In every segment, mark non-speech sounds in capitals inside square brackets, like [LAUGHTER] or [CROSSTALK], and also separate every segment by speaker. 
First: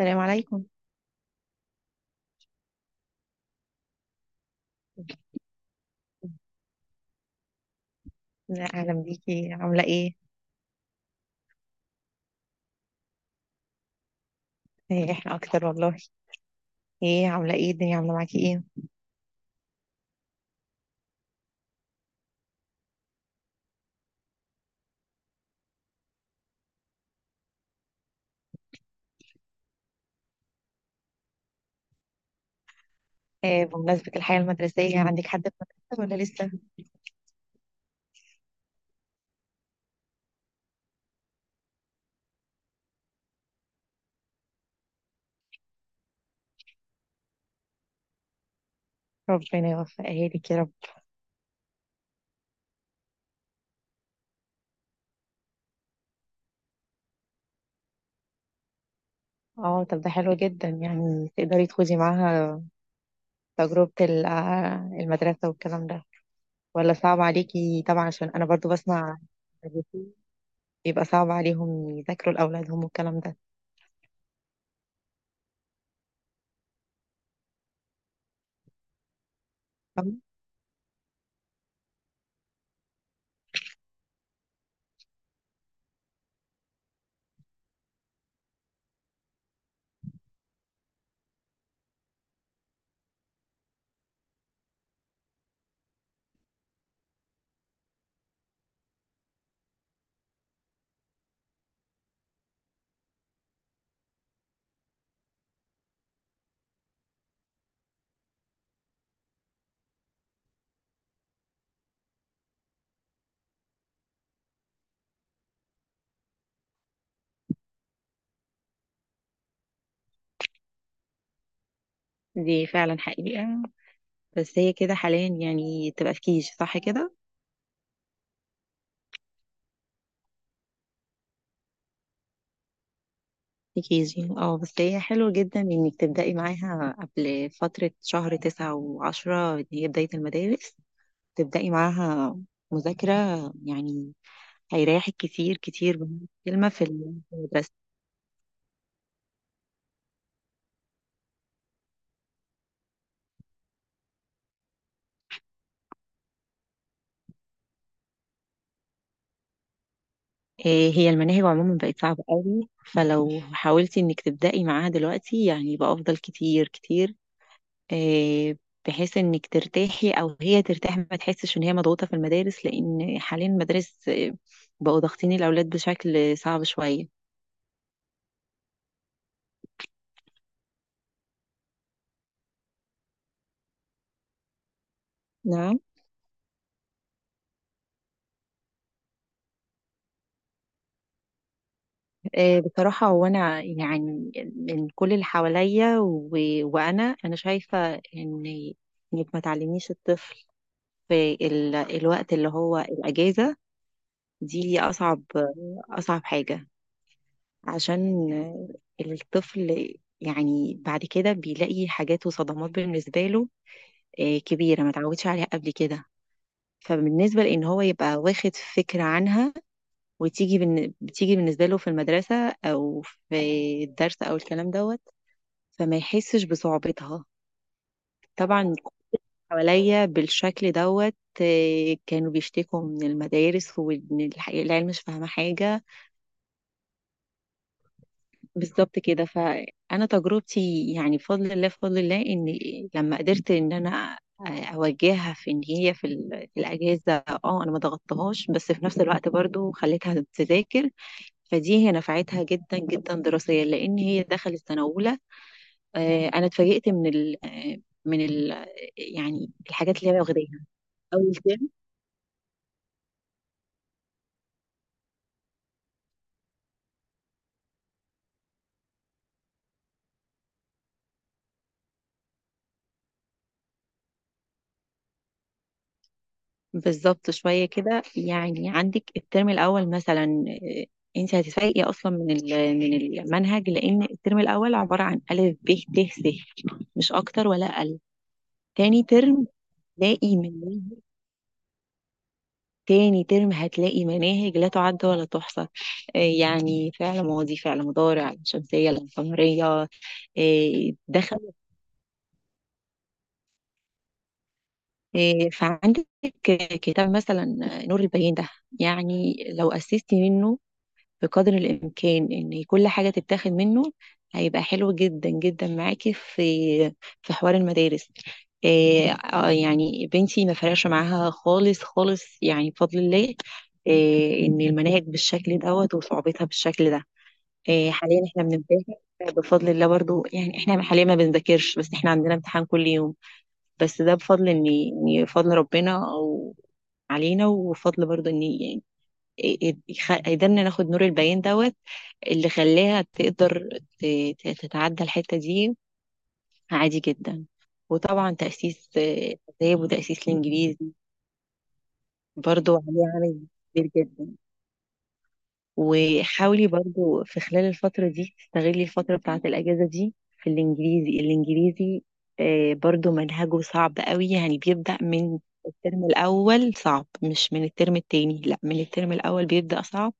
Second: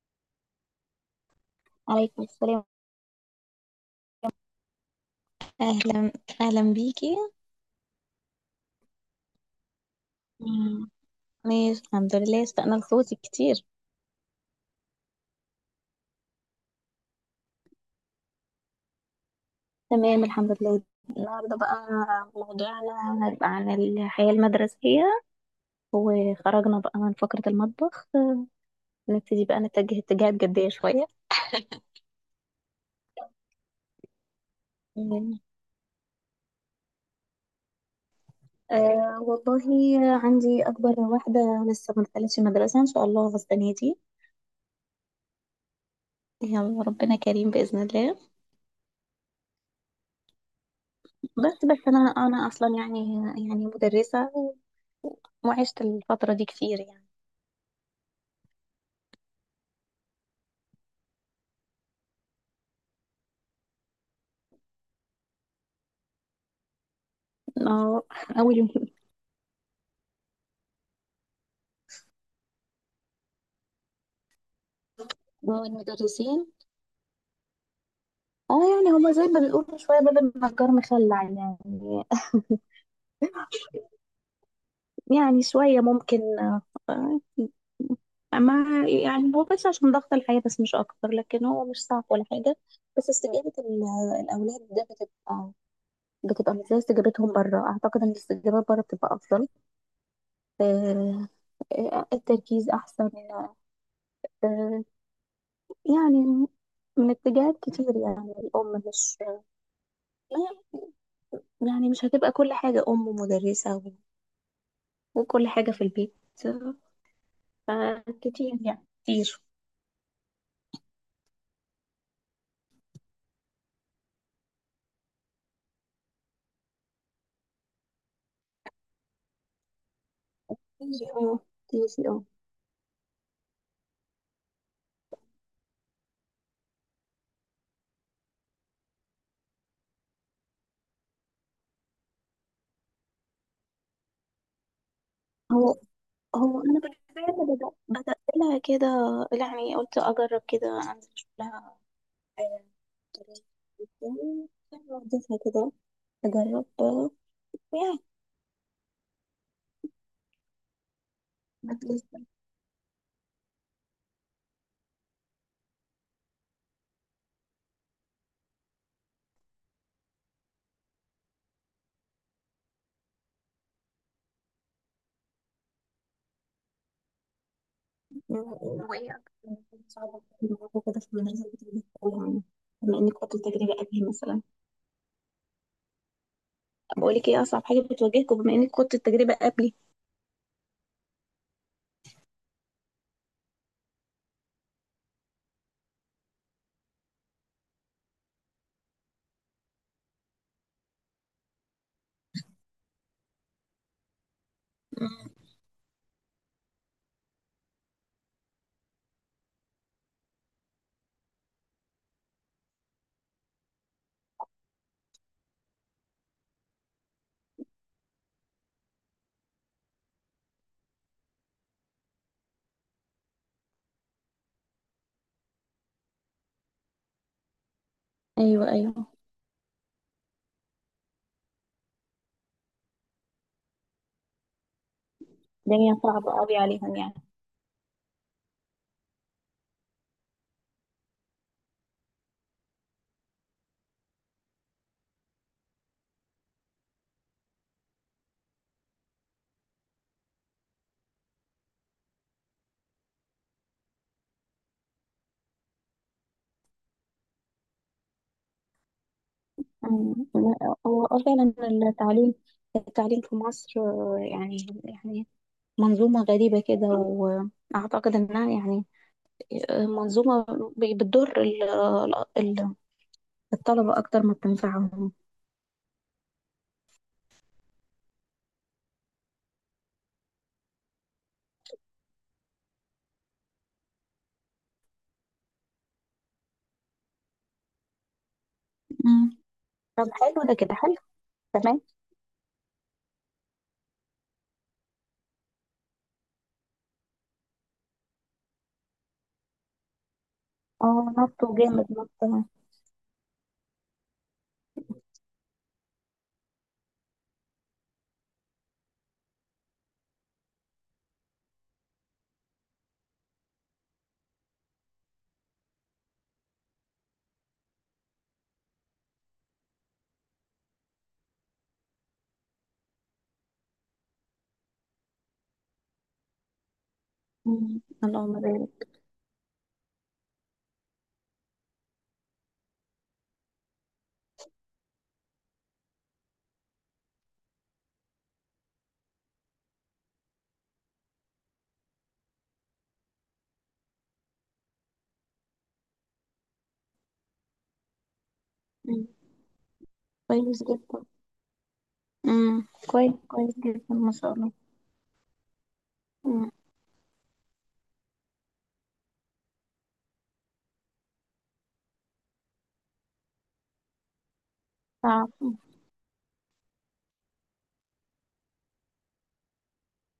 Speaker 1: السلام عليكم.
Speaker 2: عليكم السلام. أهلا، أهلا بيكي.
Speaker 1: لا، اهلا بيكي، عامله ايه؟
Speaker 2: مم. ماشي، الحمد لله، اشتقنا لصوتك كتير.
Speaker 1: احنا اكتر والله. ايه عامله ايه، الدنيا عامله معاكي ايه؟
Speaker 2: تمام الحمد لله. النهارده بقى موضوعنا هيبقى عن الحياة المدرسية، وخرجنا بقى من فقرة المطبخ، نبتدي بقى نتجه اتجاهات جدية شوية.
Speaker 1: بمناسبة الحياة المدرسية، عندك
Speaker 2: مم.
Speaker 1: حد في المدرسة ولا لسه؟
Speaker 2: أه والله عندي أكبر واحدة لسه ما دخلتش المدرسة إن شاء الله السنة دي، يلا ربنا كريم بإذن الله.
Speaker 1: ربنا يوفقها لك يا رب.
Speaker 2: بس أنا أصلا يعني، يعني مدرسة، وعشت الفترة دي كتير يعني.
Speaker 1: اه، طب ده حلو جدا، يعني تقدري تخوضي معاها تجربة المدرسة والكلام ده، ولا صعب عليكي؟
Speaker 2: اه،
Speaker 1: طبعا عشان أنا
Speaker 2: اول يوم.
Speaker 1: برضو بسمع مدرسين بيبقى صعب عليهم يذاكروا لأولادهم والكلام ده،
Speaker 2: والمدرسين، اه يعني هما زي ما بيقولوا شويه
Speaker 1: فاهمة؟
Speaker 2: باب النجار مخلع يعني. [LAUGHS] يعني شويه ممكن، مع يعني هو بس عشان ضغط الحياه، بس مش اكتر، لكن هو مش صعب ولا حاجه. بس استجابه الاولاد ده بتبقى مش زي استجابتهم بره. اعتقد ان الاستجابات بره بتبقى افضل. آه، التركيز احسن. آه، يعني من اتجاهات كتير، يعني الام مش، آه، يعني مش هتبقى كل حاجة أم ومدرسة و- وكل حاجة في البيت، فكتير يعني كتير.
Speaker 1: دي فعلا حقيقة، بس هي كده حاليا يعني تبقى في كيجي، صح كده؟
Speaker 2: كتير اه، كتير اه.
Speaker 1: كيجي اه، بس هي حلو جدا انك تبدأي معاها قبل فترة شهر تسعة وعشرة اللي هي بداية المدارس، تبدأي معاها مذاكرة يعني. هيريحك كتير
Speaker 2: هو
Speaker 1: كتير بمعنى
Speaker 2: هو
Speaker 1: كلمة
Speaker 2: أنا
Speaker 1: في
Speaker 2: بالفعل
Speaker 1: المدرسة.
Speaker 2: بدأت لها كده، يعني قلت أجرب كده، أنزل أشوف لها آه، طريقة وبتاع. وديتها كده أجرب، ويعني
Speaker 1: إيه، هي المناهج عموما بقت
Speaker 2: بدرس.
Speaker 1: صعبة قوي، فلو حاولتي انك تبدأي معاها دلوقتي يعني يبقى افضل كتير كتير. إيه، بحيث انك ترتاحي او هي ترتاح، ما تحسش ان هي مضغوطة في المدارس، لان حاليا المدارس بقوا ضاغطين الاولاد بشكل صعب شوية.
Speaker 2: وهي صعبة كده في المدرسة بتبقى. بما انك خدت التجربة قبلي مثلا،
Speaker 1: نعم.
Speaker 2: بقول لك ايه اصعب حاجة بتواجهكم بما انك خدت التجربة قبلي؟
Speaker 1: بصراحة هو أنا يعني من كل اللي حواليا وأنا أنا شايفة إن إنك ما تعلميش الطفل في الوقت اللي هو الأجازة، دي أصعب حاجة، عشان الطفل يعني بعد كده بيلاقي حاجات وصدمات بالنسبة له كبيرة ما تعودش عليها قبل كده. فبالنسبة لإن هو يبقى واخد فكرة عنها، بتيجي بالنسبة له في المدرسة، أو في الدرس أو الكلام دوت، فما يحسش بصعوبتها.
Speaker 2: ايوه،
Speaker 1: طبعا
Speaker 2: ايوه.
Speaker 1: حواليا بالشكل دوت كانوا بيشتكوا من المدارس، وإن العيال مش فاهمة حاجة.
Speaker 2: الدنيا صعبة قوي عليهم يعني.
Speaker 1: بالظبط كده. فأنا تجربتي يعني، بفضل الله بفضل الله، إن لما قدرت إن أنا أوجهها في إن هي في في الأجازة، اه أنا ما ضغطتهاش، بس في نفس الوقت برضو خليتها تذاكر، فدي هي نفعتها جدا جدا دراسيا، لان هي دخلت سنه اولى. انا اتفاجئت من ال آه، من ال يعني الحاجات اللي هي واخداها
Speaker 2: لا، هو
Speaker 1: اول
Speaker 2: فعلا.
Speaker 1: ترم.
Speaker 2: التعليم، التعليم في مصر، يعني يعني منظومة غريبة كده، وأعتقد إنها يعني، منظومة بتضر ال- الطلبة أكتر ما بتنفعهم.
Speaker 1: بالظبط شويه كده، يعني عندك الترم الاول مثلا، آه، انت هتتفاجئي اصلا من من المنهج، لان الترم الاول عباره عن الف ب ت س، مش اكتر ولا اقل. تاني
Speaker 2: أمم،
Speaker 1: ترم
Speaker 2: طب
Speaker 1: تلاقي
Speaker 2: حلو، ده كده
Speaker 1: منهج،
Speaker 2: حلو، تمام.
Speaker 1: تاني ترم هتلاقي مناهج لا تعد ولا تحصى. يعني فعل ماضي، فعل مضارع، علم شمسية، علم قمرية.
Speaker 2: اه،
Speaker 1: آه،
Speaker 2: نطوا
Speaker 1: دخل
Speaker 2: جامد نطوا.
Speaker 1: آه، فعندك كتاب مثلا، نور البيان ده، يعني لو أسستي منه بقدر الإمكان إن كل حاجة تتاخد منه، هيبقى حلو جدا جدا معاكي في في حوار المدارس. إيه آه، يعني بنتي ما فرقش معاها خالص خالص يعني، بفضل الله، إيه إن المناهج بالشكل دوت وصعوبتها بالشكل ده. إيه حاليا
Speaker 2: اللهم
Speaker 1: احنا
Speaker 2: بارك.
Speaker 1: بنمتحن، بفضل الله برضو يعني، احنا حاليا ما بنذاكرش، بس احنا عندنا امتحان كل يوم. بس ده بفضل ان إن فضل ربنا او علينا، وفضل برضو ان يعني يقدرنا ناخد نور البيان دوت، اللي خلاها تقدر ت- تتعدى الحتة دي عادي جدا. وطبعا تأسيس
Speaker 2: أمم،
Speaker 1: الآداب وتأسيس
Speaker 2: كويس
Speaker 1: الإنجليزي
Speaker 2: جدا.
Speaker 1: برضو عليه
Speaker 2: كويس،
Speaker 1: عامل
Speaker 2: كويس
Speaker 1: كبير
Speaker 2: جدا ما شاء
Speaker 1: جدا.
Speaker 2: الله. أمم،
Speaker 1: وحاولي برضو في خلال الفترة دي تستغلي الفترة بتاعة الأجازة دي في الإنجليزي. الإنجليزي برضو منهجه صعب قوي، يعني بيبدأ
Speaker 2: صعب.
Speaker 1: من الترم الأول صعب، مش من الترم التاني، لا من الترم الأول بيبدأ صعب.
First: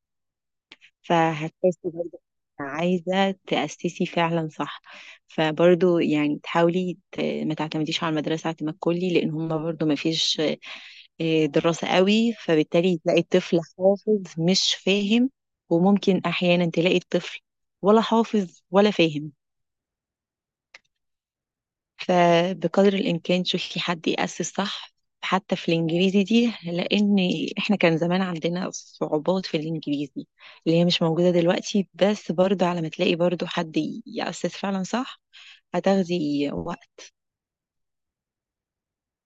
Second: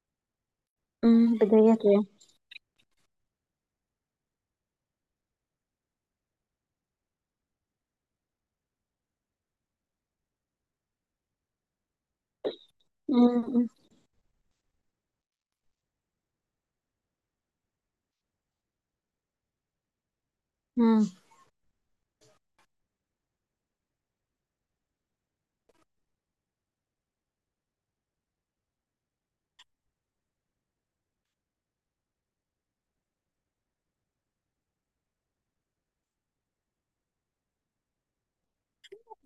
Speaker 1: فهتحسي
Speaker 2: بدايته يعني.
Speaker 1: برضه عايزة تأسسي فعلا صح. فبرضه يعني تحاولي ما تعتمديش على المدرسة اعتماد كلي، لأن هما برضه ما فيش دراسة قوي، فبالتالي تلاقي الطفل
Speaker 2: أمم،
Speaker 1: حافظ مش فاهم، وممكن أحيانا تلاقي الطفل ولا حافظ ولا فاهم.
Speaker 2: امم
Speaker 1: فبقدر الإمكان شوفي حد يأسس صح، حتى في الإنجليزي دي، لأن إحنا كان زمان عندنا صعوبات في الإنجليزي اللي هي مش موجودة دلوقتي، بس برضه على ما تلاقي برضه حد يأسس فعلا صح هتاخدي وقت.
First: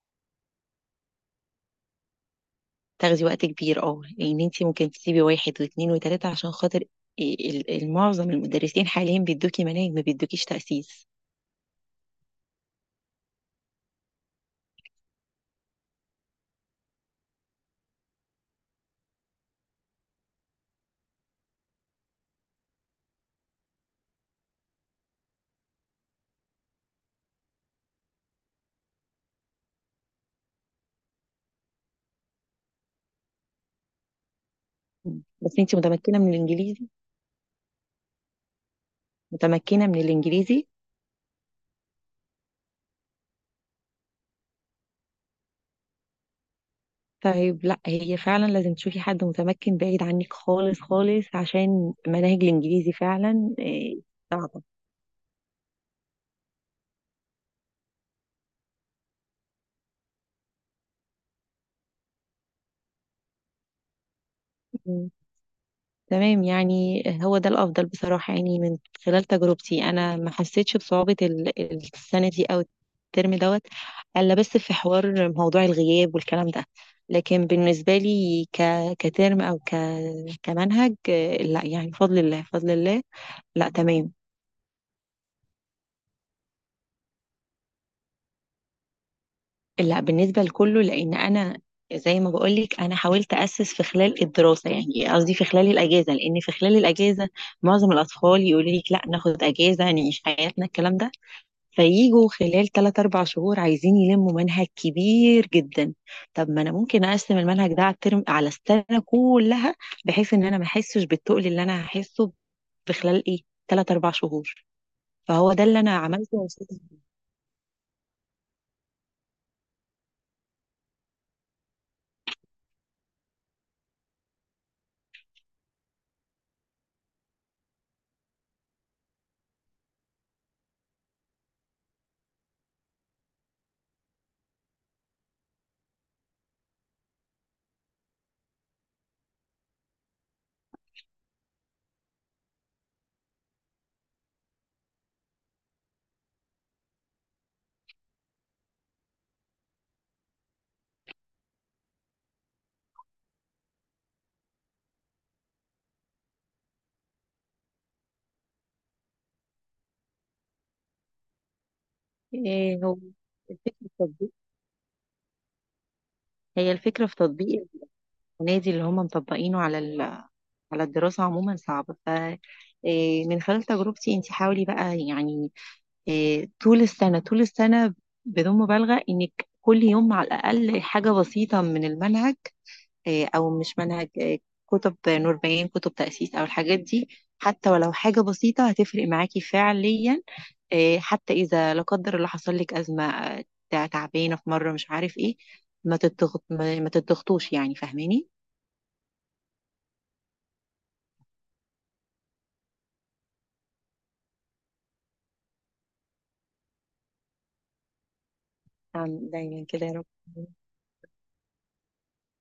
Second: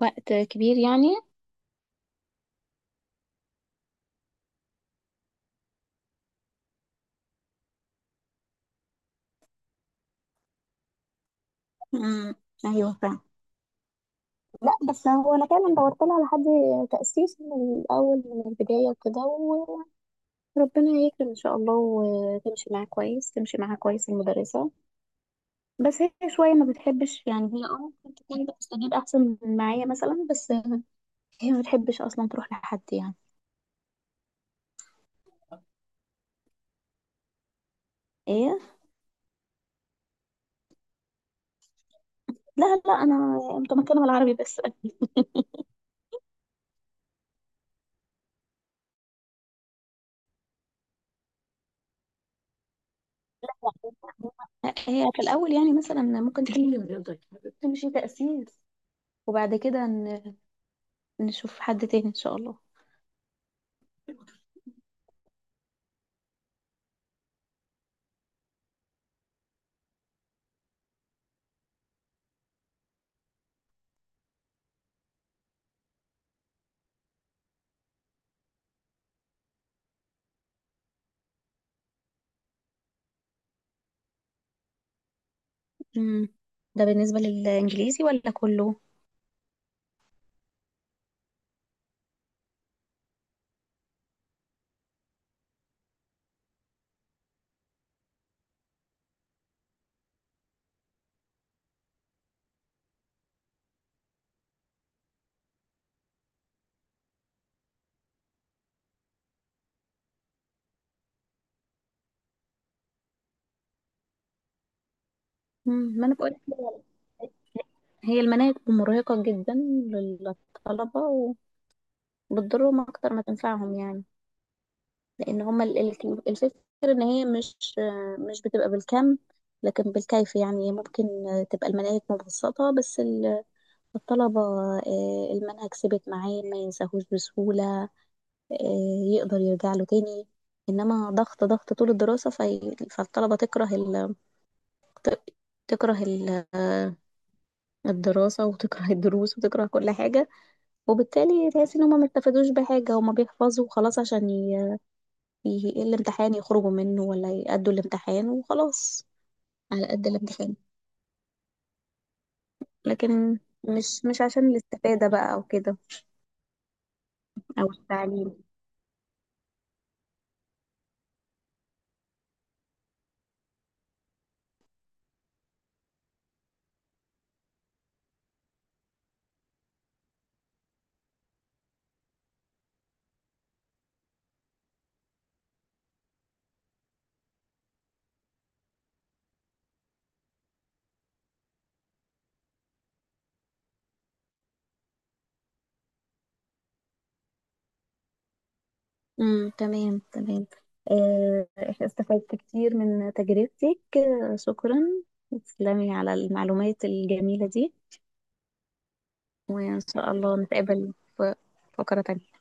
Speaker 2: وقت كبير يعني.
Speaker 1: تاخدي وقت كبير اه، لأن انتي ممكن تسيبي واحد واثنين وتلاتة عشان خاطر المعظم المدرسين حاليا بيدوكي مناهج، ما بيدوكيش تأسيس.
Speaker 2: امم ايوه، فاهم. لا، بس هو انا فعلا دورت لها على حد تأسيس من الاول، من البداية وكده، وربنا يكرم ان شاء الله. وتمشي معاه كويس تمشي معاها كويس المدرسة. بس هي شوية ما بتحبش، يعني هي، ممكن تكون بتستجيب احسن من معايا مثلا، بس هي ما بتحبش اصلا تروح لحد يعني.
Speaker 1: بس انتي متمكنة من الإنجليزي؟
Speaker 2: ايه.
Speaker 1: متمكنة من الإنجليزي؟
Speaker 2: لا، لا، انا متمكنة من العربي بس.
Speaker 1: طيب لا، هي فعلا لازم تشوفي حد متمكن بعيد عنك خالص خالص، عشان مناهج الانجليزي فعلا صعبة.
Speaker 2: هي في الاول يعني مثلا ممكن تكون تمشي تأسيس، وبعد كده نشوف حد تاني ان شاء الله.
Speaker 1: م. تمام، يعني هو ده الافضل بصراحة، يعني من خلال تجربتي انا ما حسيتش بصعوبة السنة دي او الترم دوت، الا بس في حوار موضوع الغياب والكلام ده. لكن بالنسبة لي كترم، او كمنهج، لا يعني بفضل الله بفضل الله، لا تمام.
Speaker 2: امم ده بالنسبة للإنجليزي ولا كله؟
Speaker 1: لا بالنسبة لكله، لأن أنا زي ما بقولك أنا حاولت أسس في خلال الدراسة، يعني قصدي في خلال الأجازة، لأن في خلال الأجازة معظم الأطفال يقولوا لك لا ناخد أجازة نعيش حياتنا الكلام ده، فييجوا خلال 3 4 شهور عايزين يلموا منهج كبير جدا. طب ما أنا ممكن أقسم المنهج ده على الترم، على السنة كلها، بحيث إن أنا ما أحسش بالتقل اللي أنا هحسه في خلال 3 4 شهور. فهو ده اللي أنا
Speaker 2: ما انا بقول
Speaker 1: عملته يا
Speaker 2: لك،
Speaker 1: أستاذ.
Speaker 2: هي المناهج مرهقة جدا للطلبة، وبتضرهم أكتر ما تنفعهم يعني. لأن هما الفكرة إن هي مش بتبقى بالكم لكن بالكيف. يعني ممكن تبقى المناهج مبسطة، بس الطلبة، المنهج ثبت معاه ما ينساهوش بسهولة، يقدر يرجع له تاني. انما ضغط ضغط طول الدراسة فالطلبة تكره ال... ت- تكره ال... آه، الدراسة، وتكره [LAUGHS] الدروس، وتكره كل حاجة. وبالتالي تحس ان هما ما استفادوش بحاجة، هما بيحفظوا وخلاص عشان الامتحان يخرجوا منه، ولا يأدوا الامتحان وخلاص على قد الامتحان.
Speaker 1: هو
Speaker 2: لكن
Speaker 1: الفكرة في
Speaker 2: مش
Speaker 1: تطبيق،
Speaker 2: عشان الاستفادة بقى او كده
Speaker 1: هي الفكرة في تطبيق
Speaker 2: او التعليم.
Speaker 1: ونادي اللي هم مطبقينه على على الدراسة عموما صعب. ف من خلال تجربتي انت حاولي بقى يعني طول السنة، طول السنة بدون مبالغة، انك كل يوم على الأقل حاجة بسيطة من المنهج، أو مش منهج، كتب نور بيان، كتب تأسيس، أو الحاجات دي. حتى ولو حاجة بسيطة هتفرق معاكي فعليا. حتى إذا لا قدر الله حصل لك أزمة، تعبانة في مرة مش عارف إيه، ما تتضغط، ما تتضغطوش يعني، فاهماني؟
Speaker 2: تمام، تمام. آه، استفدت كتير من تجربتك. شكرا، تسلمي على المعلومات الجميلة دي،
Speaker 1: نعم، دايما
Speaker 2: وإن
Speaker 1: كده يا
Speaker 2: شاء الله
Speaker 1: رب.
Speaker 2: نتقابل في فقرة تانية.